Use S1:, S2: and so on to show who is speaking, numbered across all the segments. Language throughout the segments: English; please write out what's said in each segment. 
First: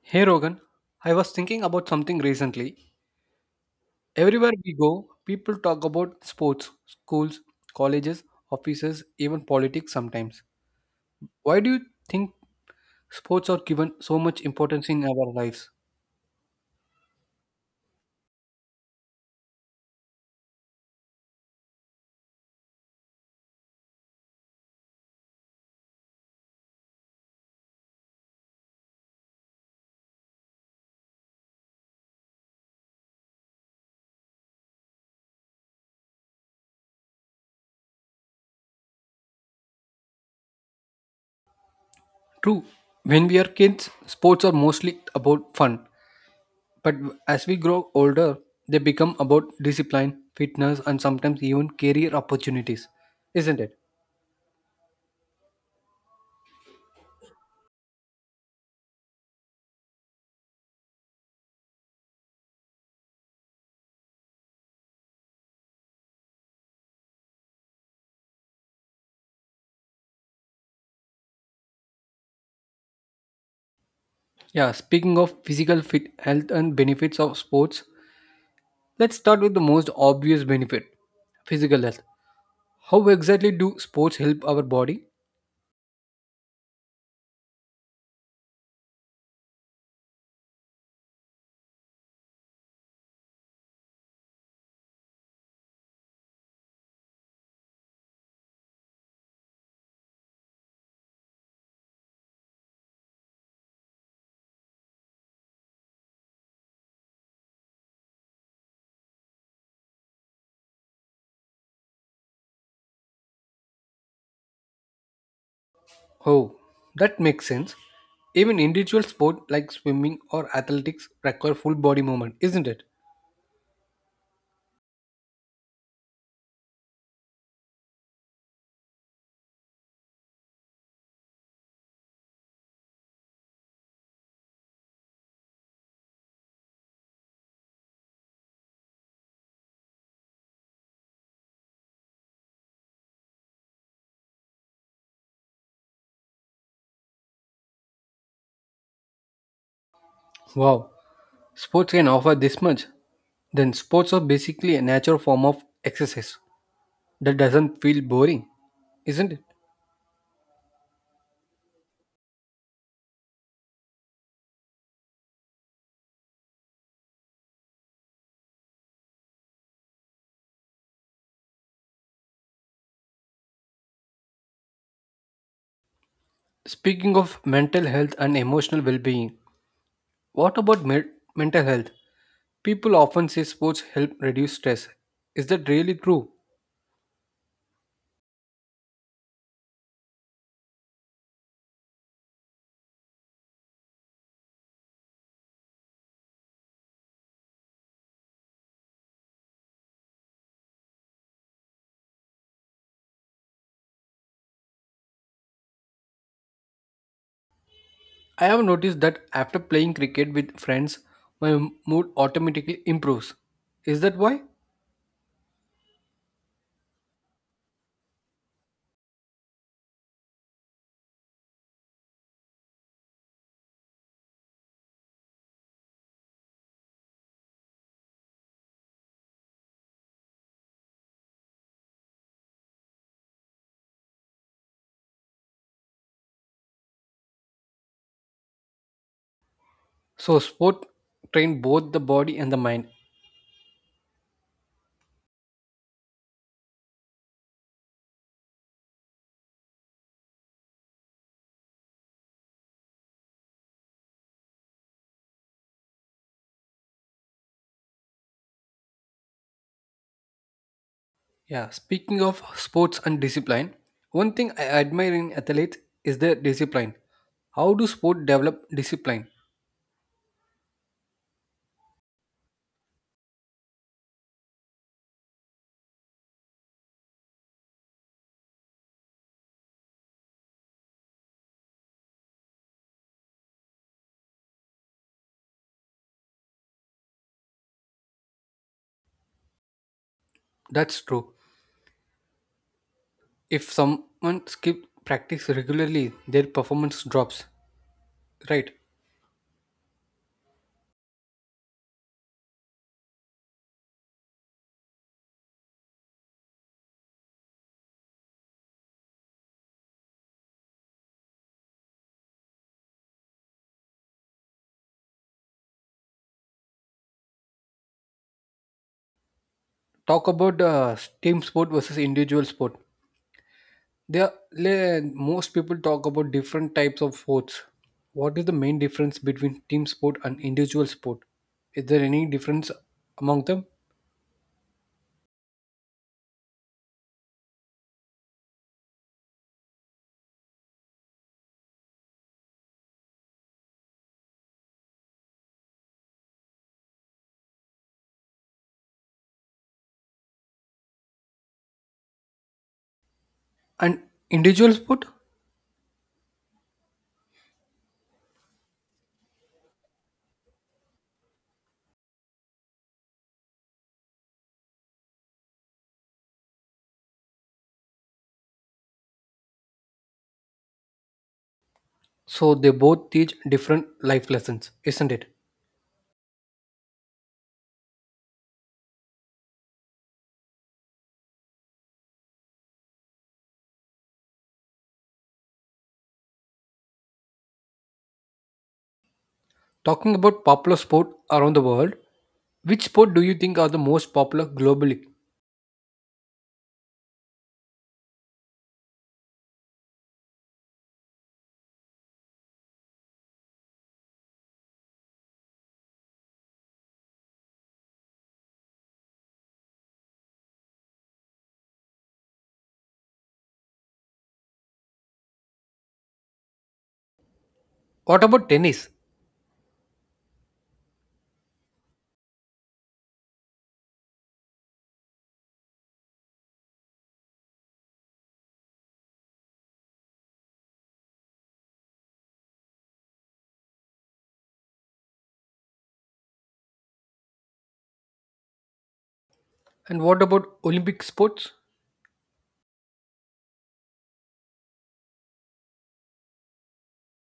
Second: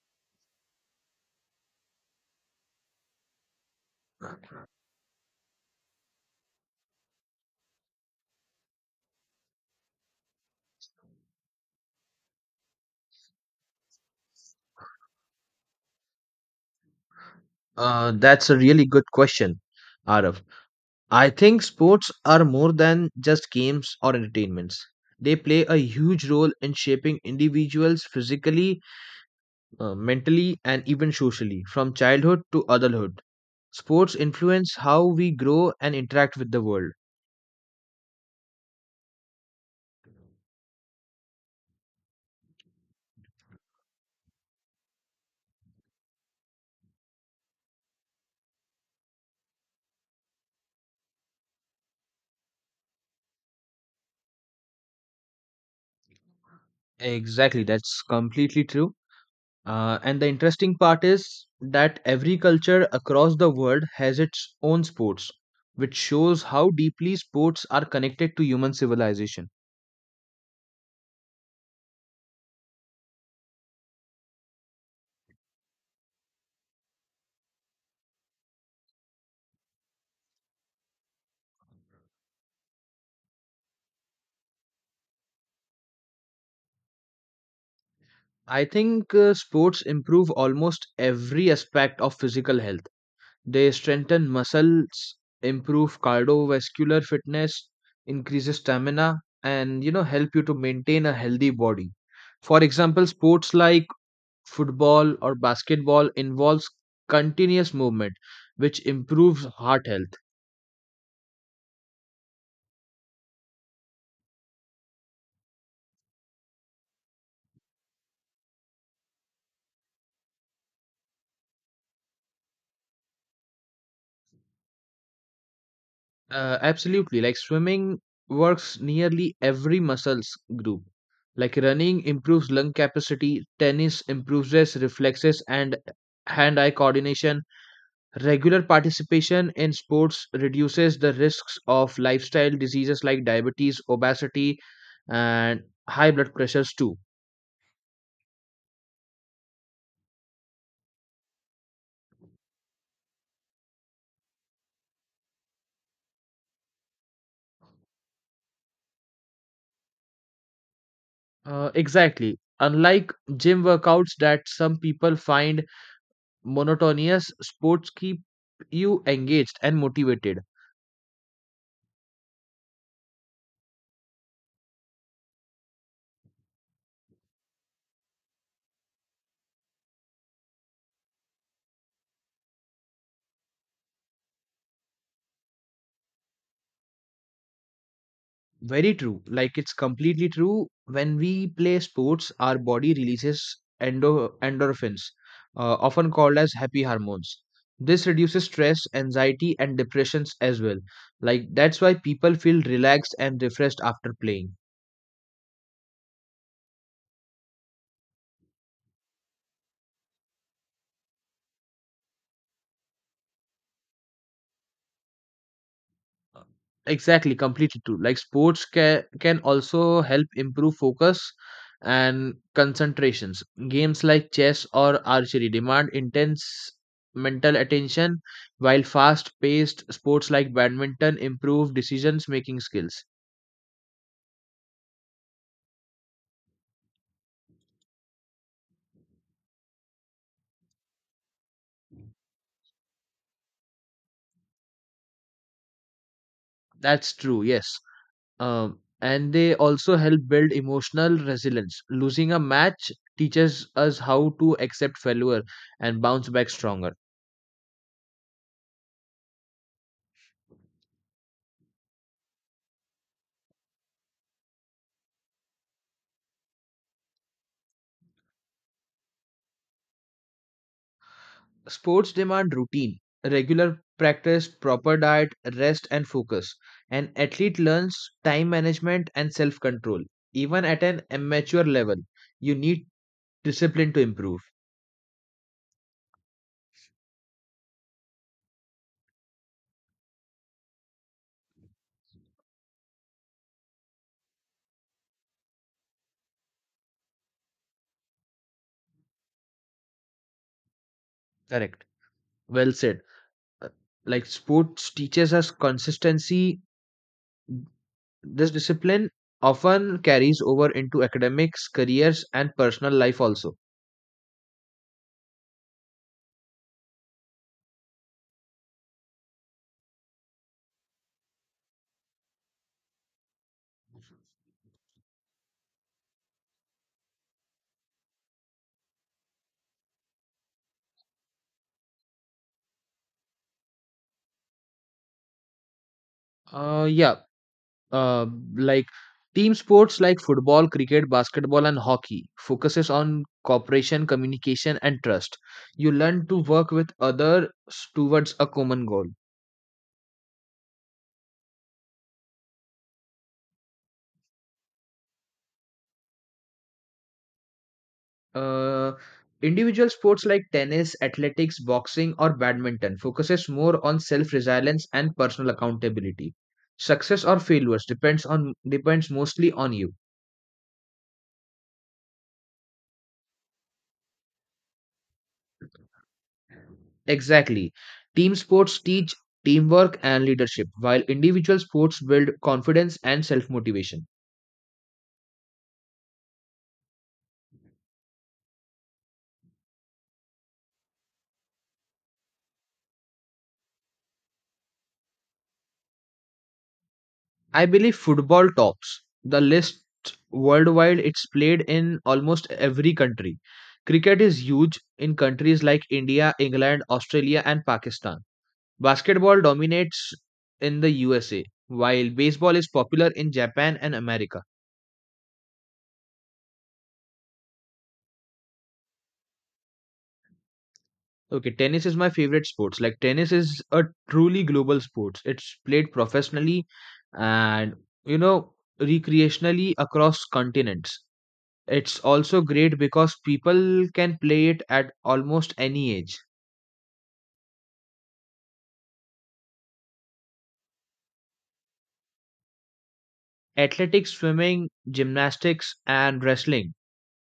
S1: Hey Rogan, I was thinking about something recently. Everywhere we go, people talk about sports, schools, colleges, offices, even politics sometimes. Why do you think sports are given so much importance in our lives?
S2: That's a really good question, Arav. I think sports are more than just games or entertainments. They play a huge role in shaping individuals physically, mentally, and even socially, from childhood to adulthood. Sports influence how we grow and interact with the world.
S1: True, when we are kids, sports are mostly about fun. But as we grow older, they become about discipline, fitness, and sometimes even career opportunities, isn't it?
S2: Exactly, that's completely true. And the interesting part is that every culture across the world has its own sports, which shows how deeply sports are connected to human civilization.
S1: Yeah, speaking of physical fit health and benefits of sports, let's start with the most obvious benefit, physical health. How exactly do sports help our body?
S2: I think sports improve almost every aspect of physical health. They strengthen muscles, improve cardiovascular fitness, increases stamina, and you know help you to maintain a healthy body. For example, sports like football or basketball involves continuous movement which improves heart health.
S1: Oh, that makes sense. Even individual sport like swimming or athletics require full body movement, isn't it?
S2: Absolutely, like swimming works nearly every muscles group, like running improves lung capacity, tennis improves reflexes and hand eye coordination. Regular participation in sports reduces the risks of lifestyle diseases like diabetes, obesity, and high blood pressures too.
S1: Wow, sports can offer this much. Then sports are basically a natural form of exercise that doesn't feel boring, isn't it?
S2: Exactly. Unlike gym workouts that some people find monotonous, sports keep you engaged and motivated.
S1: Speaking of mental health and emotional well being, what about mental health? People often say sports help reduce stress. Is that really true?
S2: Very true. Like it's completely true. When we play sports, our body releases endorphins, often called as happy hormones. This reduces stress, anxiety, and depressions as well. Like that's why people feel relaxed and refreshed after playing.
S1: I have noticed that after playing cricket with friends, my mood automatically improves. Is that why?
S2: Exactly, completely true. Like sports can also help improve focus and concentrations. Games like chess or archery demand intense mental attention, while fast-paced sports like badminton improve decision making skills.
S1: So, sport train both the body and the mind.
S2: That's true, yes. And they also help build emotional resilience. Losing a match teaches us how to accept failure and bounce back stronger.
S1: Yeah, speaking of sports and discipline, one thing I admire in athletes is their discipline. How do sport develop discipline?
S2: Sports demand routine, regular practice, proper diet, rest, and focus. An athlete learns time management and self control. Even at an amateur level, you need discipline to improve.
S1: That's true. If someone skip practice regularly, their performance drops. Right.
S2: Correct. Well said. Uh, Like sports teaches us consistency, this discipline often carries over into academics, careers, and personal life also.
S1: Talk about team sport versus individual sport. There, most people talk about different types of sports. What is the main difference between team sport and individual sport? Is there any difference among them?
S2: Uh, yeah, uh, like team sports like football, cricket, basketball, and hockey focuses on cooperation, communication, and trust. You learn to work with others towards a common goal.
S1: And individual sport,
S2: uh, Individual sports like tennis, athletics, boxing, or badminton focuses more on self resilience and personal accountability. Success or failures depends mostly on you.
S1: so they both teach different life lessons, isn't it?
S2: Exactly. Team sports teach teamwork and leadership, while individual sports build confidence and self motivation.
S1: Talking about popular sport around the world, which sport do you think are the most popular globally?
S2: I believe football tops the list worldwide. It's played in almost every country. Cricket is huge in countries like India, England, Australia, and Pakistan. Basketball dominates in the USA, while baseball is popular in Japan and America.
S1: What about tennis?
S2: Okay, tennis is my favorite sports. Like tennis is a truly global sports. It's played professionally and you know recreationally across continents. It's also great because people can play it at almost any age.
S1: And what about Olympic sports?
S2: Athletics, swimming, gymnastics, and wrestling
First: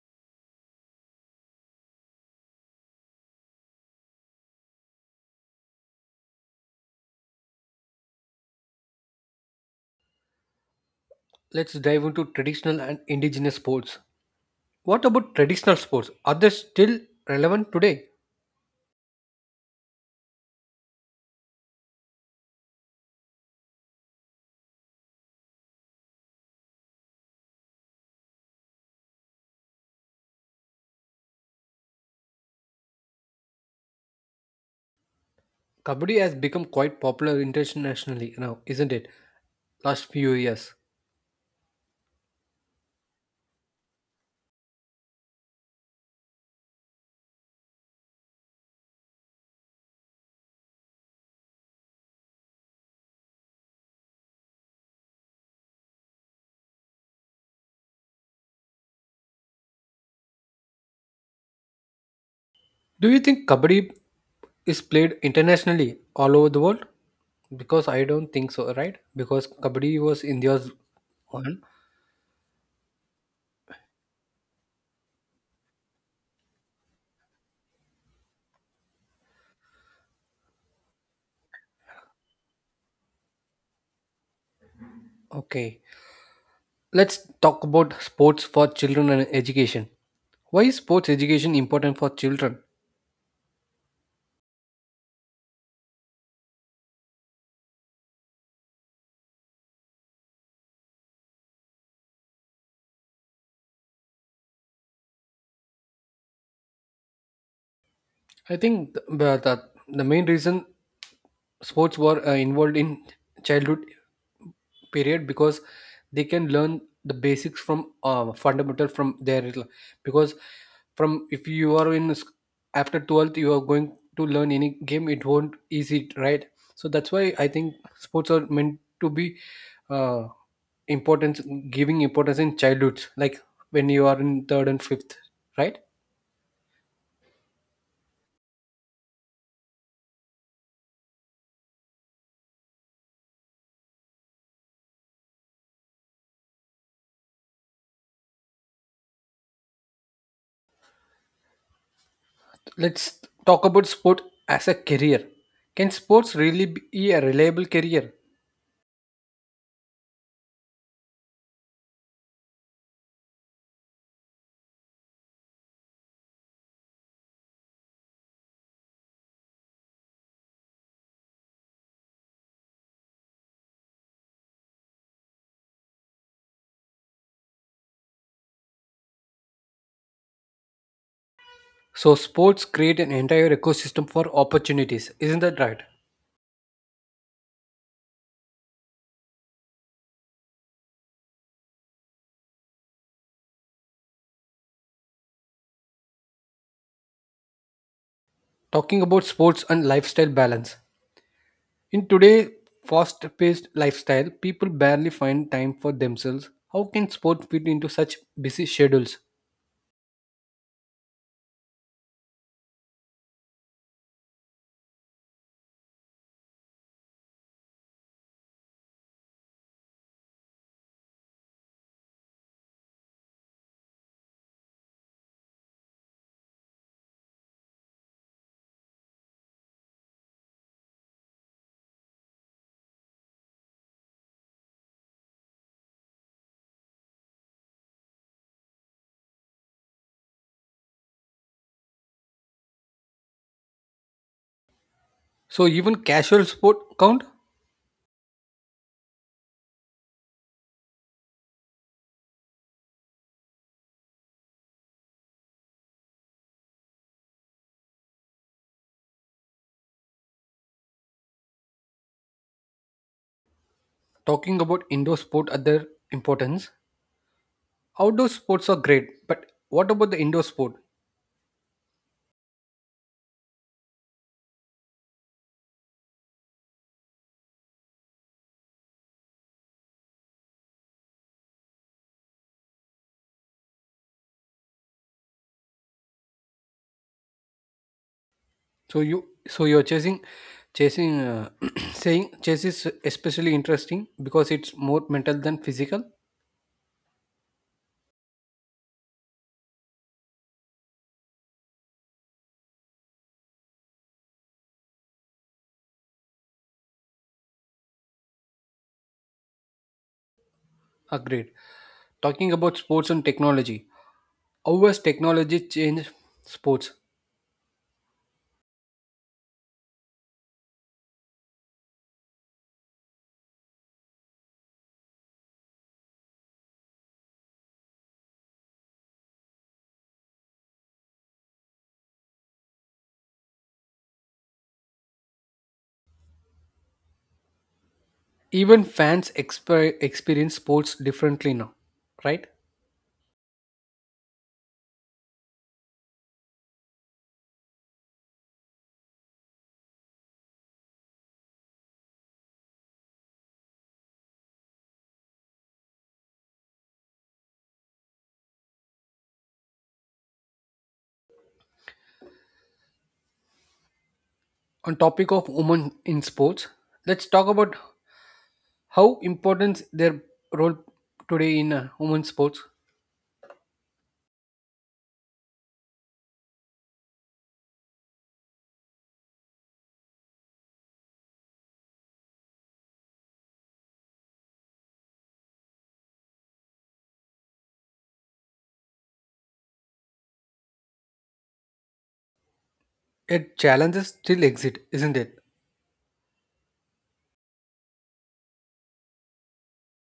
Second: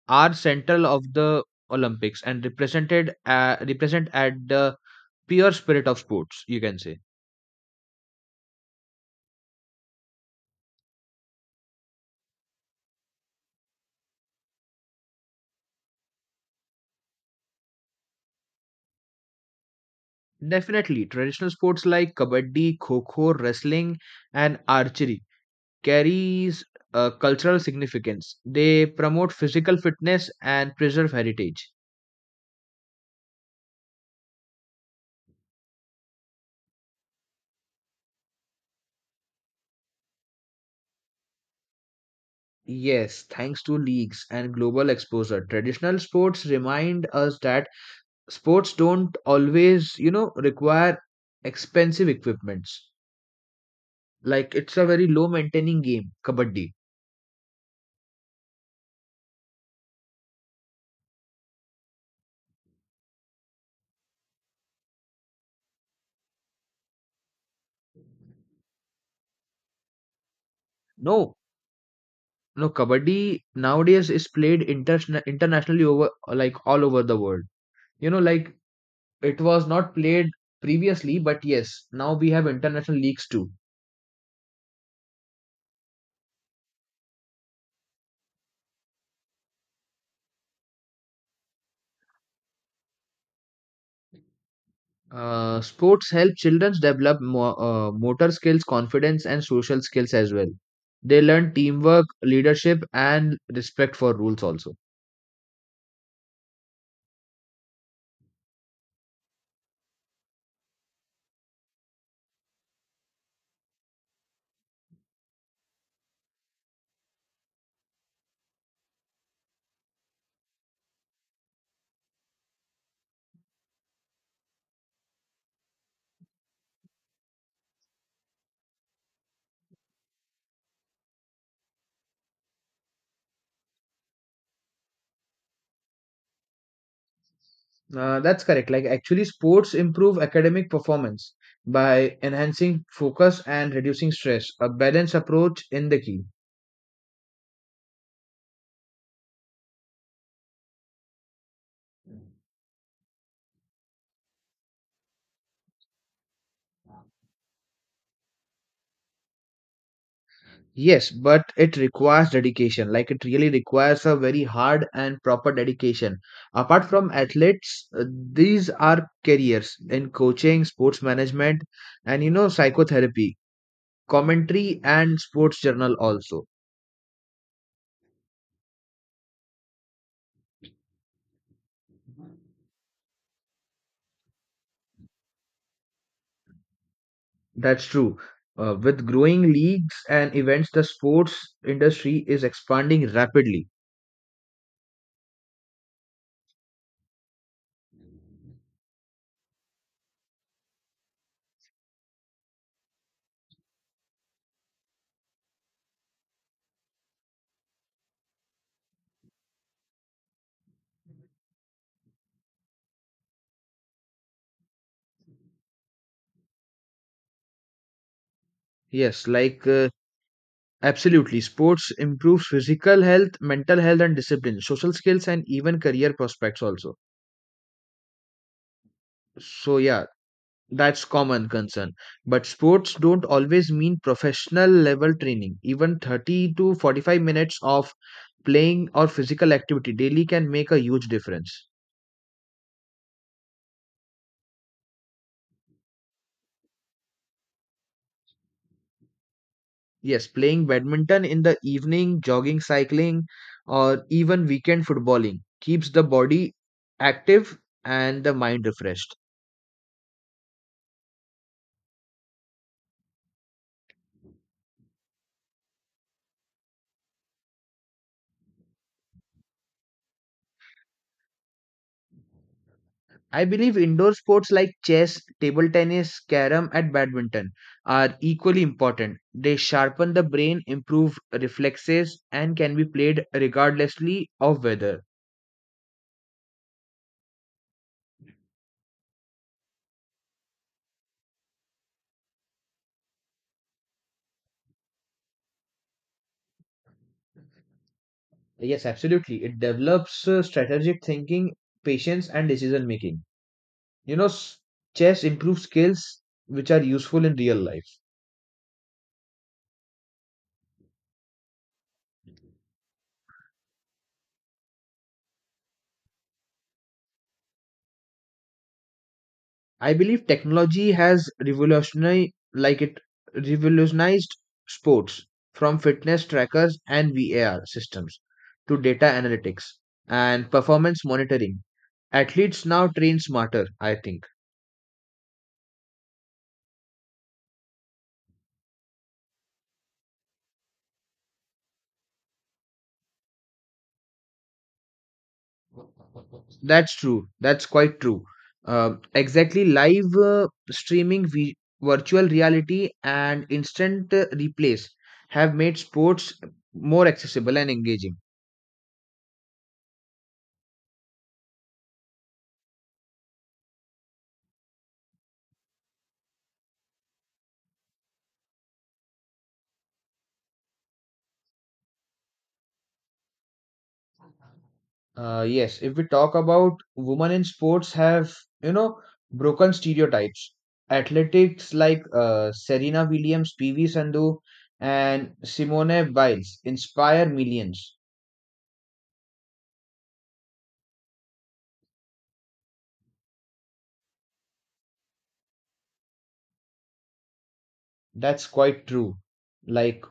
S2: are central of the Olympics and represent at the pure spirit of sports, you can say.
S1: Let's dive into traditional and indigenous sports. What about traditional sports? Are they still relevant today?
S2: Definitely, traditional sports like kabaddi, kho kho, wrestling, and archery carries cultural significance. They promote physical fitness and preserve heritage.
S1: Kabaddi has become quite popular internationally now, isn't it? Last few years.
S2: Yes, thanks to leagues and global exposure, traditional sports remind us that sports don't always, you know, require expensive equipments. Like it's a very low maintaining game, kabaddi.
S1: Do you think Kabaddi is played internationally all over the world? Because I don't think so, right? Because Kabaddi was India's
S2: No,
S1: one.
S2: no, kabaddi nowadays is played internationally over like all over the world. You know like it was not played previously, but yes now we have international leagues too.
S1: Okay. Let's talk about sports for children and education. Why is sports education important for children?
S2: Sports help children develop motor skills, confidence, and social skills as well. They learn teamwork, leadership, and respect for rules also.
S1: I think the main reason sports were involved in childhood period because they can learn the basics from fundamental from their, because from, if you are in after 12th you are going to learn any game, it won't easy, right? So that's why I think sports are meant to be uh, importance importance in childhoods, like when you are in third and fifth, right?
S2: That's correct. Like actually sports improve academic performance by enhancing focus and reducing stress. A balanced approach in the key.
S1: Let's talk about sport as a career. Can sports really be a reliable career?
S2: Yes, but it requires dedication. Like it really requires a very hard and proper dedication. Apart from athletes, these are careers in coaching, sports management, and you know, psychotherapy, commentary, and sports journal also.
S1: So sports create an entire ecosystem for opportunities, isn't that right?
S2: That's true. With growing leagues and events, the sports industry is expanding rapidly.
S1: Talking about sports and lifestyle balance. In today's fast-paced lifestyle, people barely find time for themselves. How can sport fit into such busy schedules?
S2: Yes, like absolutely. Sports improves physical health, mental health, and discipline, social skills, and even career prospects also. So yeah, that's common concern. But sports don't always mean professional level training. Even 30 to 45 minutes of playing or physical activity daily can make a huge difference.
S1: So even casual sport count?
S2: Yes, playing badminton in the evening, jogging, cycling, or even weekend footballing keeps the body active and the mind refreshed.
S1: Talking about indoor sport other importance. Outdoor sports are great, but what about the indoor sport?
S2: I believe indoor sports like chess, table tennis, carom, and badminton are equally important. They sharpen the brain, improve reflexes, and can be played regardlessly of weather.
S1: So you, so you're chasing chasing saying chess is especially interesting because it's more mental than physical.
S2: Yes, absolutely. It develops strategic thinking, patience, and decision making. You know, chess improves skills which are useful in real life.
S1: Agreed. Talking about sports and technology, how has technology changed sports?
S2: I believe technology has revolutionized like it revolutionized sports from fitness trackers and VAR systems to data analytics and performance monitoring. Athletes now train smarter, I think.
S1: Even fans experience sports differently now, right?
S2: That's true. That's quite true. Exactly, live streaming, virtual reality, and instant replays have made sports more accessible and engaging.
S1: On topic of women in sports, let's talk about how important their role today in women's sports.
S2: Yes, if we talk about women in sports have, you know, broken stereotypes. Athletics like Serena Williams, PV Sandhu, and Simone Biles inspire millions.
S1: Yet challenges still exist, isn't it?
S2: That's quite true. Like,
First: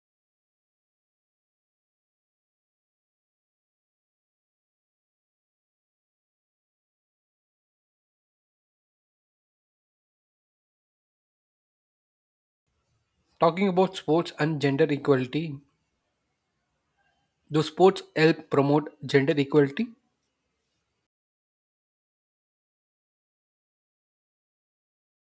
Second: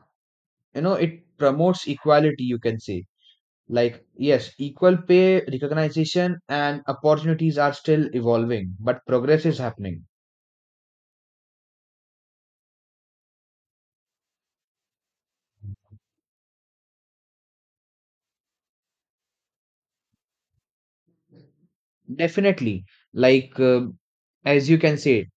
S2: you know, it promotes equality, you can say. Like, yes, equal pay, recognition, and opportunities are still evolving, but progress is happening.
S1: Talking about sports and gender equality, do sports help promote gender equality?
S2: Definitely. Like, as you can say,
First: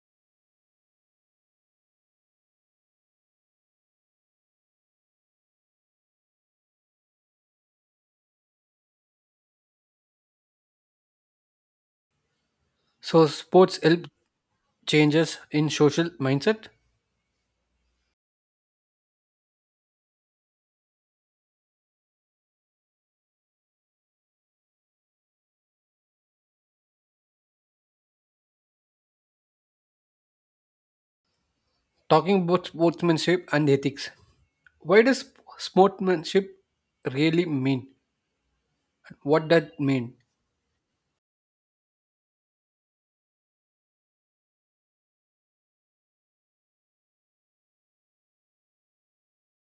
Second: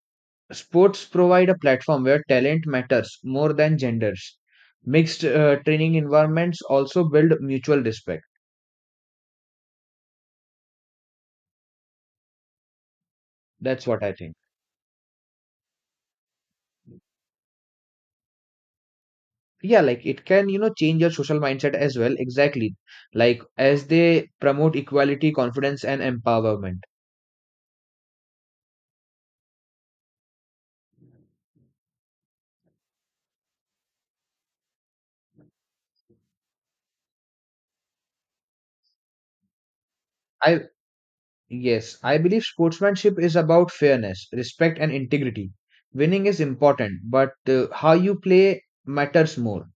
S2: sports provide a platform where talent matters more than genders. Mixed training environments also build mutual respect.
S1: So sports
S2: That's what
S1: help
S2: I think.
S1: changes in social mindset?
S2: Yeah, like it can, you know, change your social mindset as well. Exactly. Like as they promote equality, confidence, and empowerment.
S1: Talking about sportsmanship and ethics, why does sportsmanship really mean? What that mean?
S2: I, yes, I believe sportsmanship is about fairness, respect, and integrity. Winning is important, but how you play matters more.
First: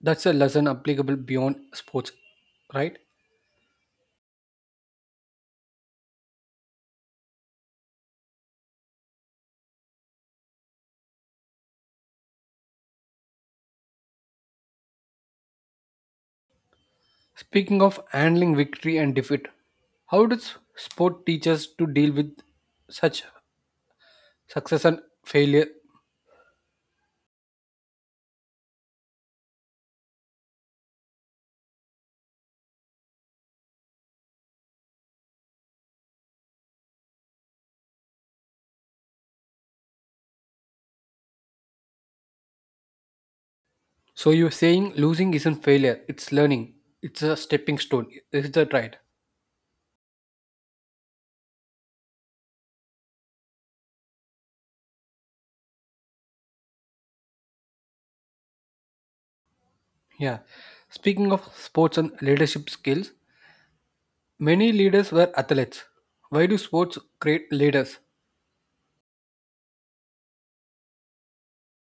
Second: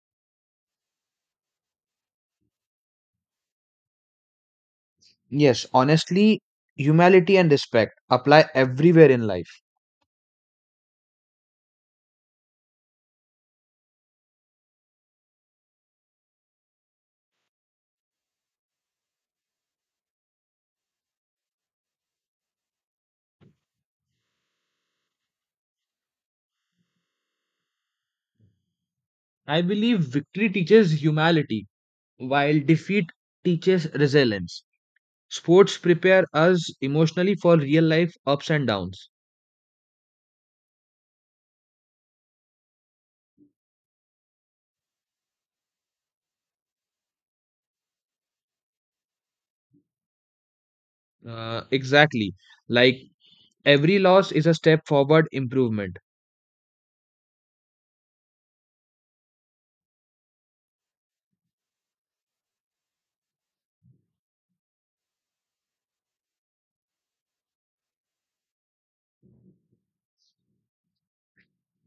S1: That's a lesson applicable beyond sports, right?
S2: Yes, honestly, humility and respect apply everywhere in life.
S1: Speaking of handling victory and defeat, how does sport teach us to deal with such success and failure?
S2: I believe victory teaches humility, while defeat teaches resilience. Sports prepare us emotionally for real life ups and downs.
S1: So you're saying losing isn't failure; it's learning. It's a stepping stone. Is that right?
S2: Exactly. Like every loss is a step forward improvement.
S1: Yeah. Speaking of sports and leadership skills, many leaders were athletes. Why do sports create leaders?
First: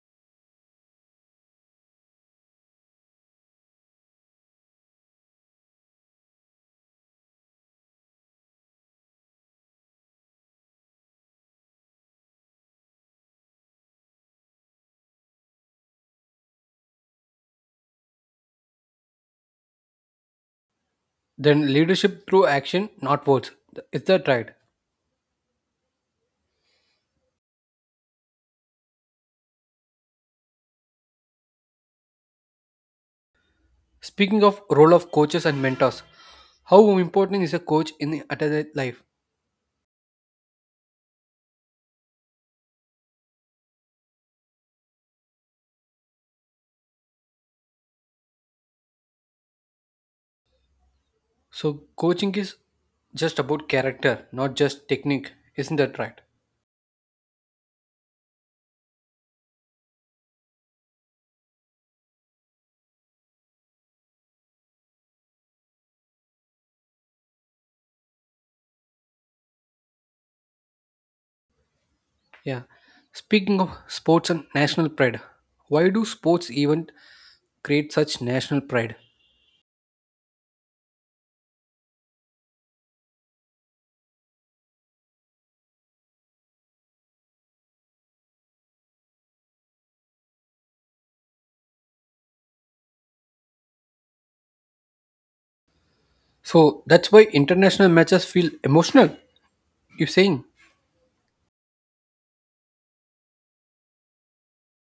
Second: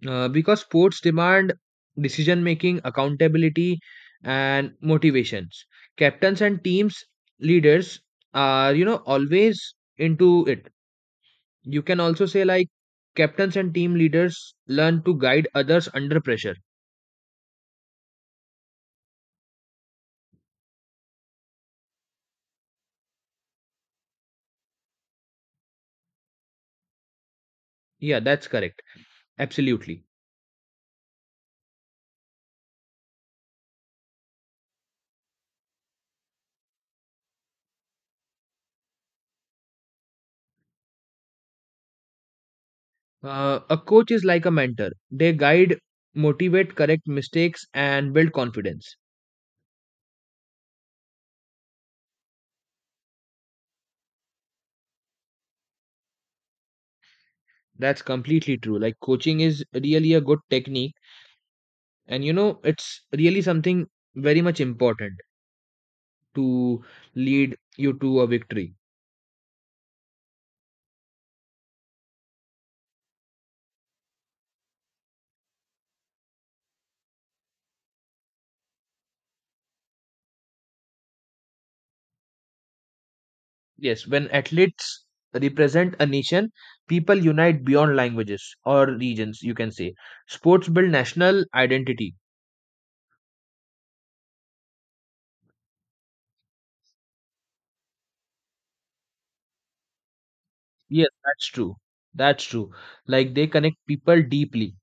S2: Because sports demand decision making, accountability, and motivations. Captains and teams leaders are, you know, always into it. You can also say, like, captains and team leaders learn to guide others under pressure.
S1: Then leadership through action, not words. Is that right?
S2: Yeah, that's correct. Absolutely.
S1: Speaking of role of coaches and mentors, how important is a coach in the athlete life?
S2: A coach is like a mentor. They guide, motivate, correct mistakes, and build confidence.
S1: So coaching is just about character, not just technique. Isn't that right?
S2: That's completely true. Like, coaching is really a good technique. And, you know, it's really something very much important to lead you to a victory.
S1: Yeah. Speaking of sports and national pride, why do sports even create such national pride?
S2: Yes, when athletes represent a nation, people unite beyond languages or regions, you can say. Sports build national identity.
S1: So that's why international matches feel emotional. You're saying?
S2: Yes, that's true. That's true. Like they connect people deeply.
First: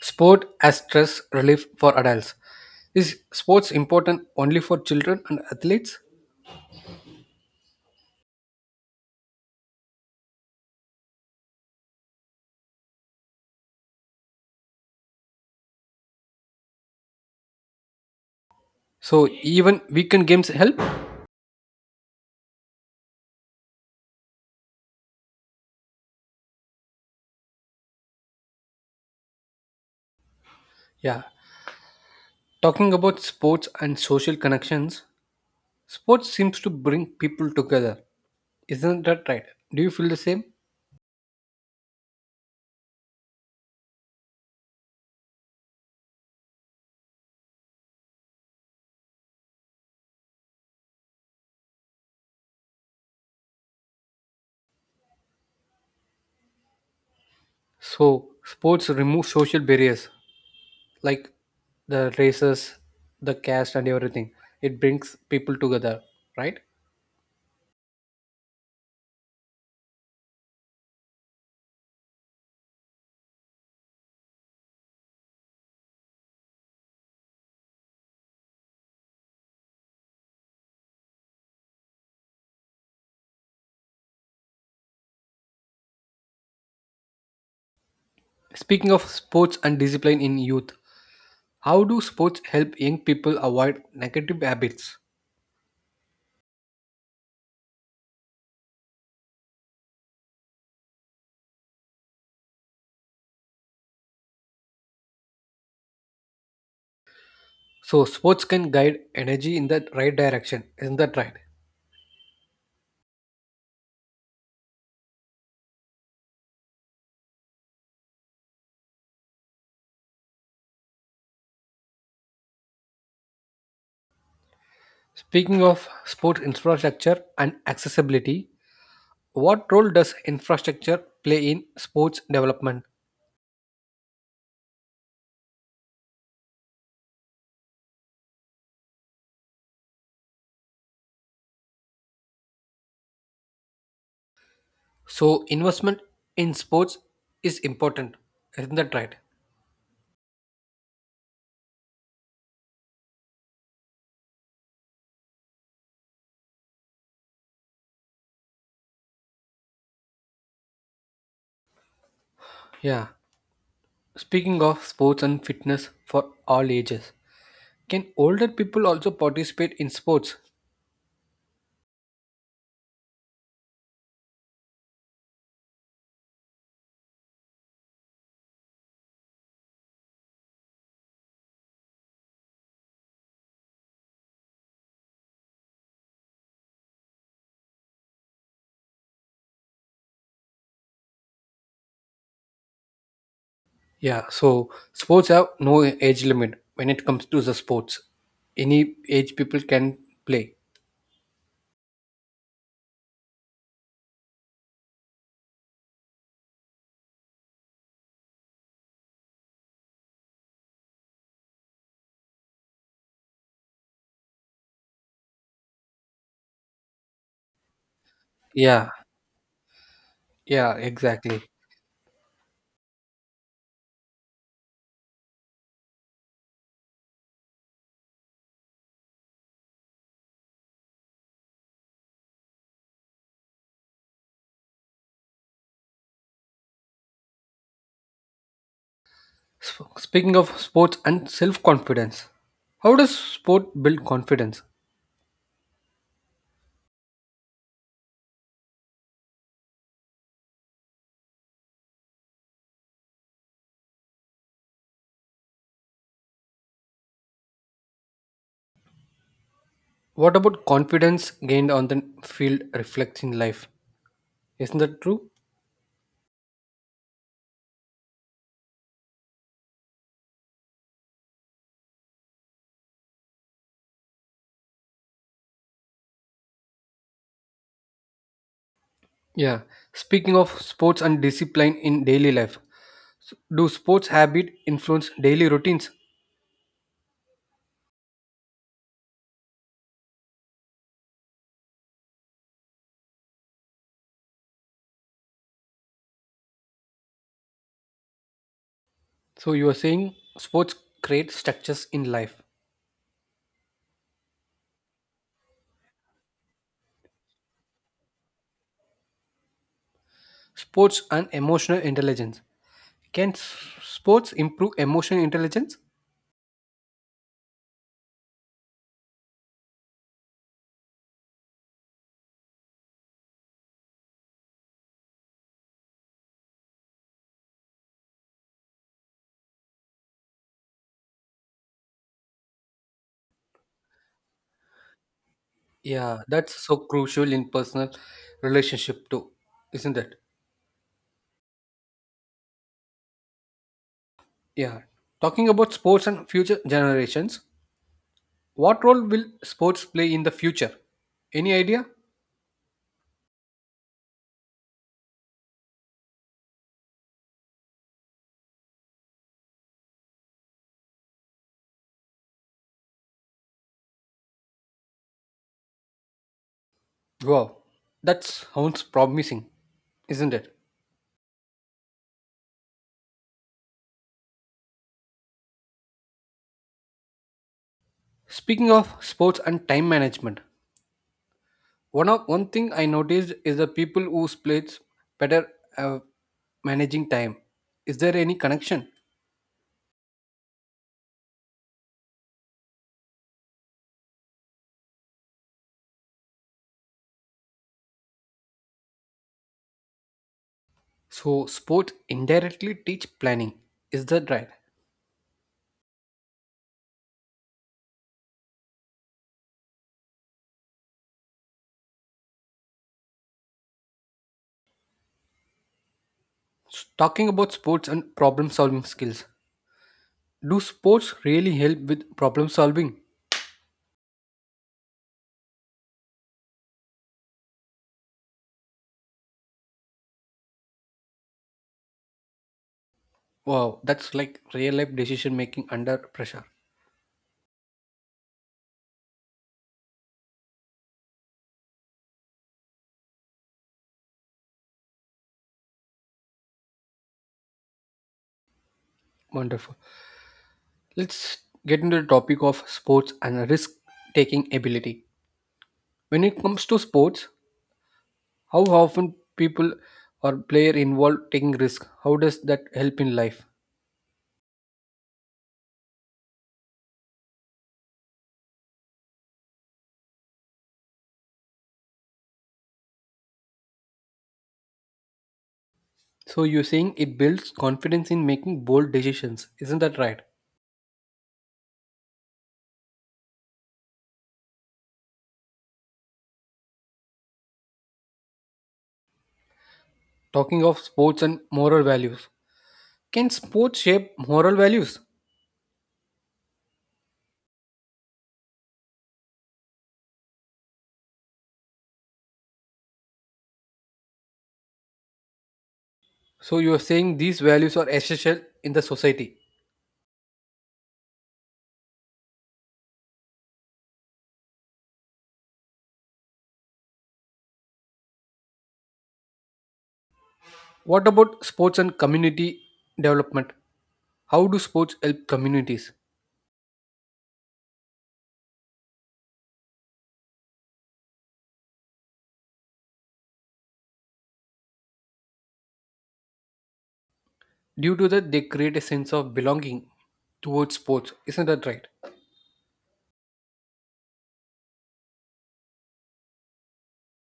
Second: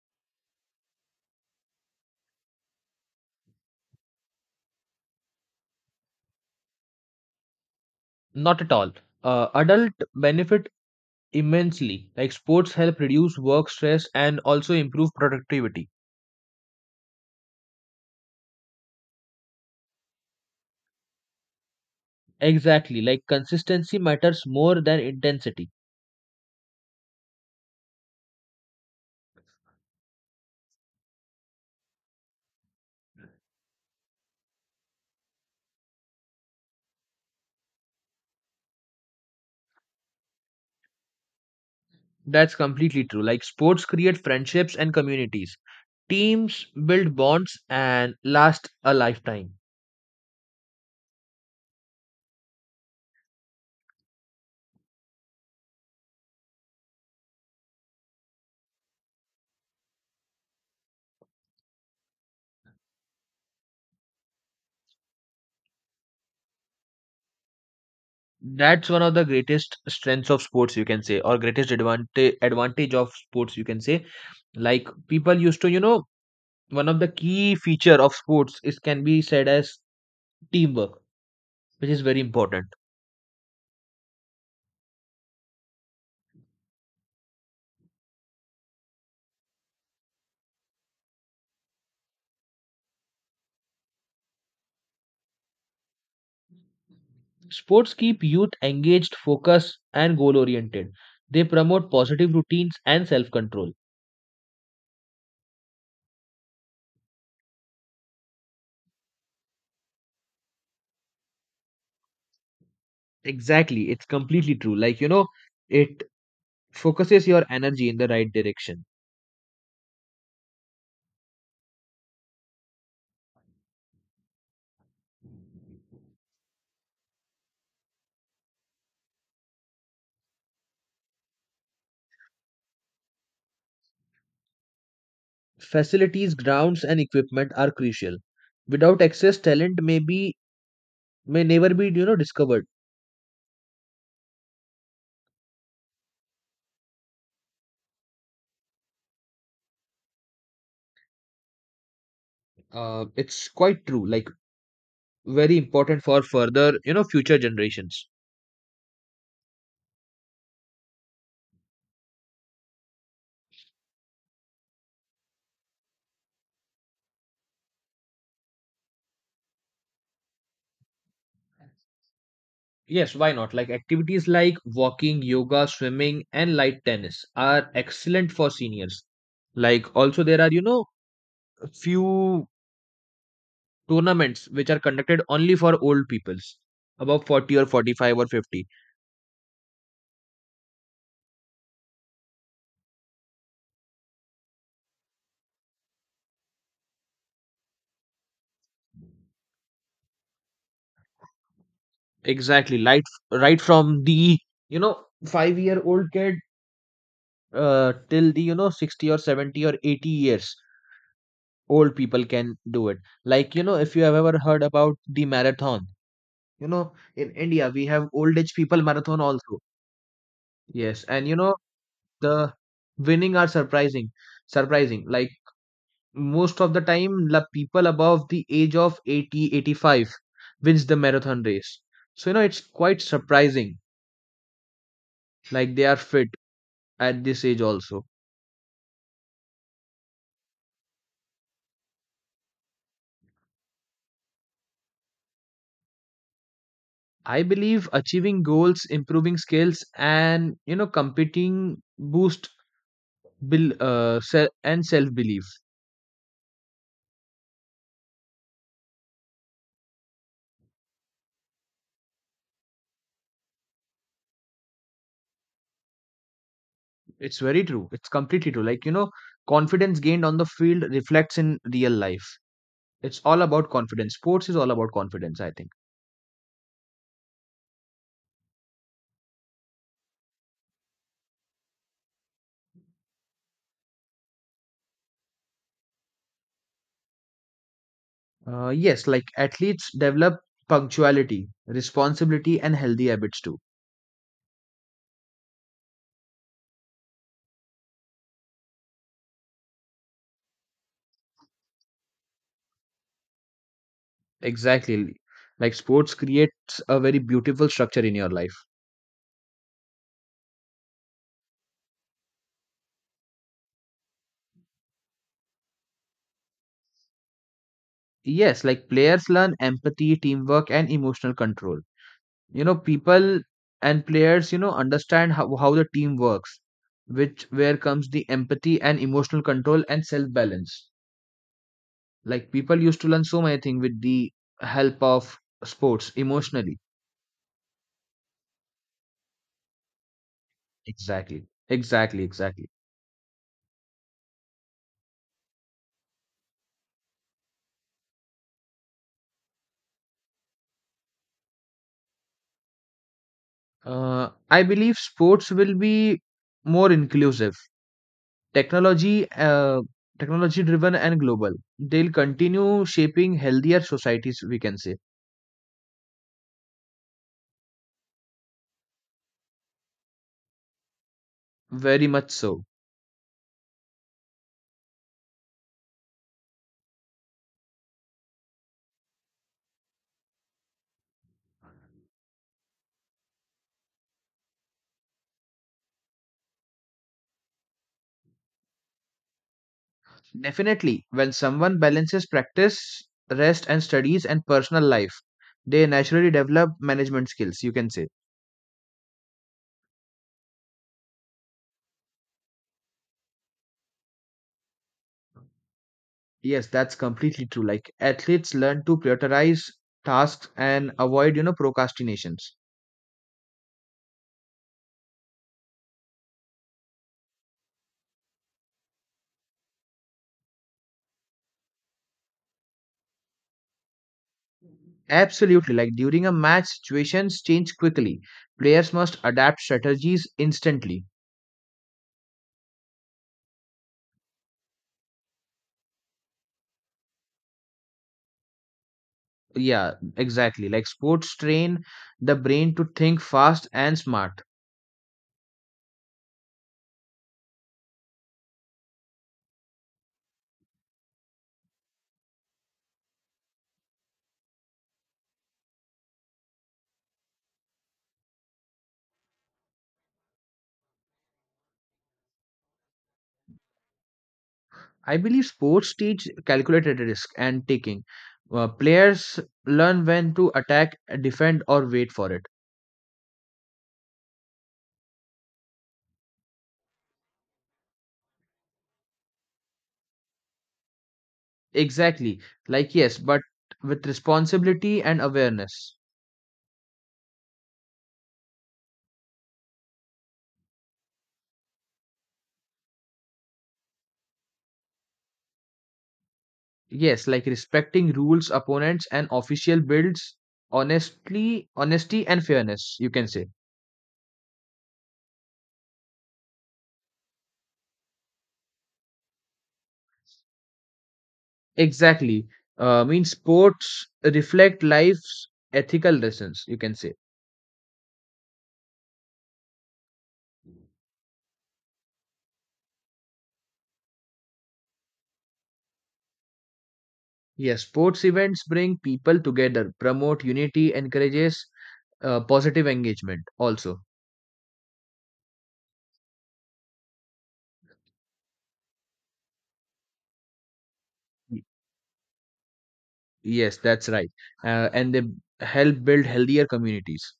S1: Sport as stress relief for adults. Is sports important only for children and athletes?
S2: Not at all. Adult benefit immensely. Like sports help reduce work stress and also improve productivity.
S1: So even weekend games help?
S2: Exactly. Like consistency matters more than intensity.
S1: Yeah. Talking about sports and social connections, sports seems to bring people together. Isn't that right? Do you feel the same?
S2: That's completely true. Like sports create friendships and communities. Teams build bonds and last a lifetime.
S1: So sports remove social barriers like the races, the caste and everything. It brings people together, right?
S2: That's one of the greatest strengths of sports, you can say, or greatest advantage of sports, you can say. Like people used to, you know, one of the key feature of sports is can be said as teamwork, which is very important.
S1: Speaking of sports and discipline in youth, how do sports help young people avoid negative habits?
S2: Sports keep youth engaged, focused, and goal oriented. They promote positive routines and self control.
S1: So, sports can guide energy in the right direction, isn't that right?
S2: Exactly, it's completely true. Like you know, it focuses your energy in the right direction.
S1: Speaking of sports infrastructure and accessibility, what role does infrastructure play in sports development?
S2: Facilities, grounds, and equipment are crucial. Without access, talent may never be you know discovered.
S1: So, investment in sports is important, isn't that right?
S2: It's quite true, like very important for further, you know, future generations.
S1: Yeah. Speaking of sports and fitness for all ages, can older people also participate in sports?
S2: Yes, why not? Like activities like walking, yoga, swimming, and light tennis are excellent for seniors. Like also there are, you know, few tournaments which are conducted only for old peoples above 40 or 45 or 50.
S1: Yeah, so sports have no age limit when it comes to the sports. Any age people can play.
S2: Exactly, like right from the, you know, 5-year-old kid till the, you know, 60 or 70 or 80 years old people can do it. Like you know if you have ever heard about the marathon, you know in india we have old age people
S1: Yeah,
S2: marathon also.
S1: yeah,
S2: Yes and you
S1: exactly.
S2: know the winning are surprising. Like most of the time the people above the age of 80, 85, wins the marathon race. So you know it's quite surprising, like they are fit at this age also.
S1: Speaking of sports and self confidence, how does sport build confidence?
S2: I believe achieving goals, improving skills, and you know competing boost and self belief.
S1: What about confidence gained on the field reflects in life? Isn't that true?
S2: It's very true. It's completely true. Like, you know, confidence gained on the field reflects in real life. It's all about confidence. Sports is all about confidence, I think.
S1: Yeah. Speaking of sports and discipline in daily life, do sports habit influence daily routines?
S2: Yes, like athletes develop punctuality, responsibility, and healthy habits too.
S1: So you are saying sports create structures in life.
S2: Exactly. Like sports creates a very beautiful structure in your life.
S1: Sports and emotional intelligence. Can sports improve emotional intelligence?
S2: Yes, like players learn empathy, teamwork, and emotional control. You know people and players you know understand how the team works, which where comes the empathy and emotional control and self balance. Like people used to learn so many things with the help of sports
S1: Yeah, that's so
S2: emotionally.
S1: crucial in personal relationship too, isn't it?
S2: Exactly, exactly, exactly.
S1: Yeah. Talking about sports and future generations, what role will sports play in the future? Any idea?
S2: I believe sports will be more inclusive, technology uh, technology driven and global. They'll continue shaping healthier societies we can say.
S1: Wow, that sounds promising, isn't it?
S2: Very much so.
S1: Speaking of sports and time management, one thing I noticed is the people who plays better uh, managing time. Is there any connection?
S2: Definitely, when someone balances practice, rest, and studies and personal life, they naturally develop management skills, you can say.
S1: So sports indirectly teach planning. Is that right?
S2: Yes, that's completely true. Like athletes learn to prioritize tasks and avoid, you know, procrastinations.
S1: Talking about sports and problem solving skills. Do sports really help with problem solving?
S2: Absolutely. Like during a match, situations change quickly. Players must adapt strategies instantly.
S1: Wow, that's like real life decision making under pressure.
S2: Yeah, exactly. Like sports train the brain to think fast and smart.
S1: Wonderful. Let's get into the topic of sports and risk taking ability. When it comes to sports, how often people or player involved taking risk? How does that help in life?
S2: I believe sports teach calculated risk and taking. Players learn when to attack, defend, or wait for it.
S1: So you're saying it builds confidence in making bold decisions, isn't that right?
S2: Exactly. Like, yes, but with responsibility and awareness.
S1: Talking of sports and moral values, can sports shape moral values?
S2: Yes, like respecting rules, opponents, and official builds honesty and fairness, you can say.
S1: So you're saying these values are essential in the society.
S2: Exactly. Means sports reflect life's ethical lessons, you can say.
S1: What about sports and community development? How do sports help communities?
S2: Yes, sports events bring people together, promote unity, encourages positive engagement also.
S1: Due to that, they create a sense of belonging towards sports. Isn't
S2: Y-
S1: that right?
S2: Yes, that's right. And they help build healthier communities.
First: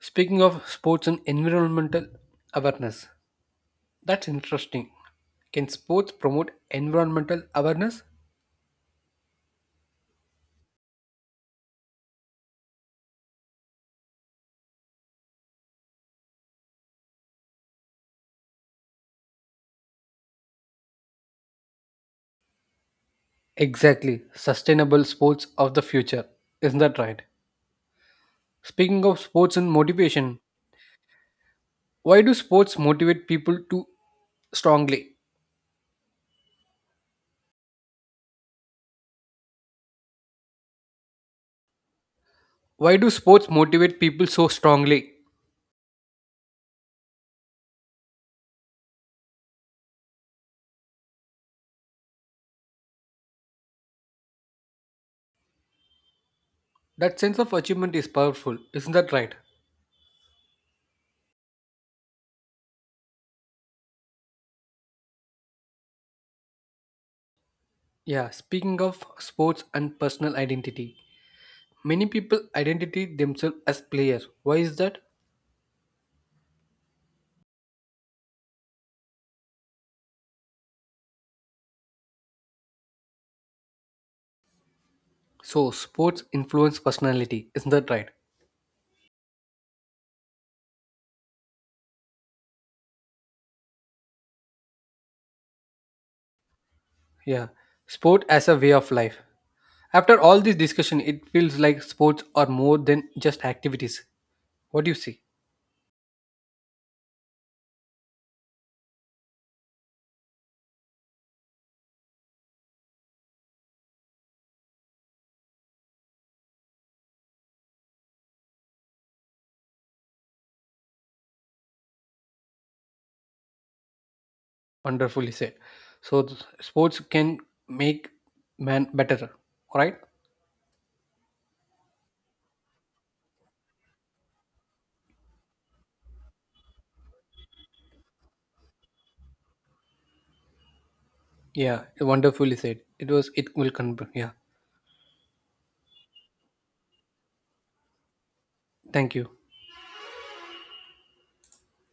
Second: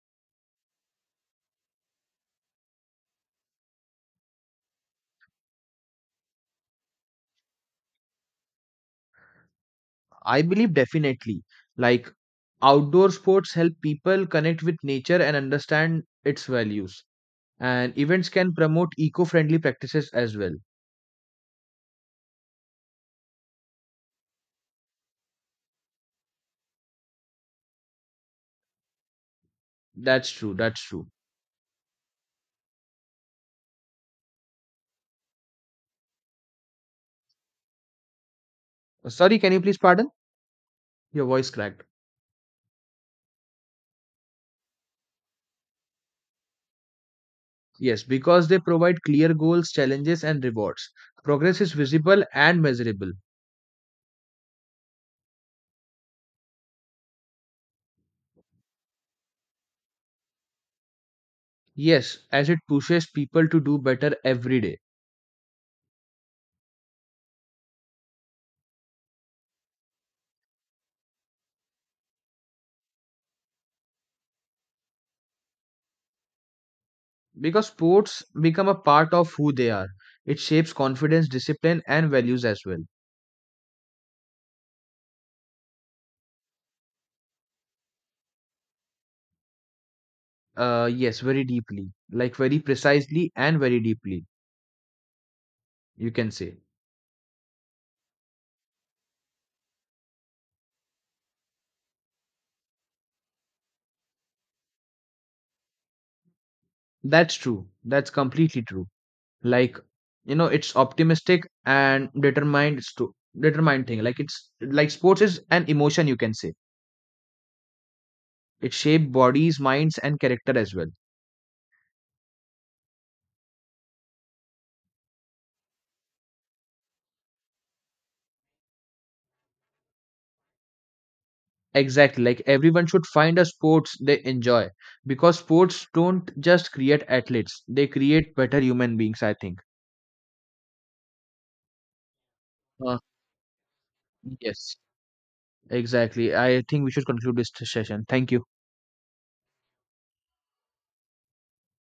S1: Speaking of sports and environmental awareness, that's interesting. Can sports promote environmental awareness?
S2: I believe definitely. Like outdoor sports help people connect with nature and understand its values. And events can promote eco-friendly practices as well.
S1: Exactly, sustainable sports of the future. Isn't that right? Speaking of sports and
S2: That's
S1: motivation,
S2: true. That's true.
S1: why do sports motivate people too strongly?
S2: Sorry, can you please pardon? Your voice cracked.
S1: Why do sports motivate people so strongly?
S2: Yes, because they provide clear goals, challenges, and rewards. Progress is visible and measurable.
S1: That sense of achievement is powerful, isn't that right?
S2: Yes, as it pushes people to do better every day.
S1: Yeah, speaking of sports and personal identity, many people identify themselves as players. Why is that?
S2: Because sports become a part of who they are. It shapes confidence, discipline, and values as well.
S1: So, sports influence personality, isn't that right?
S2: Yes, very deeply. Like very precisely and very deeply, you can say.
S1: Yeah, sport as a way of life. After all this discussion, it feels like sports are more than just activities. What do you see?
S2: That's true. That's completely true. Like, you know, it's optimistic and determined thing. Like it's like sports is an emotion, you can say. It shaped bodies, minds, and character as well.
S1: Wonderfully said. So sports can make man better, right?
S2: Exactly. Like everyone should find a sports they enjoy because sports don't just create athletes; they create better human beings. I think.
S1: Yeah, wonderfully said.
S2: Uh,
S1: It was. It will come. Yeah.
S2: yes. Yes. Exactly. I think we should conclude this session. Thank you.
S1: Thank you.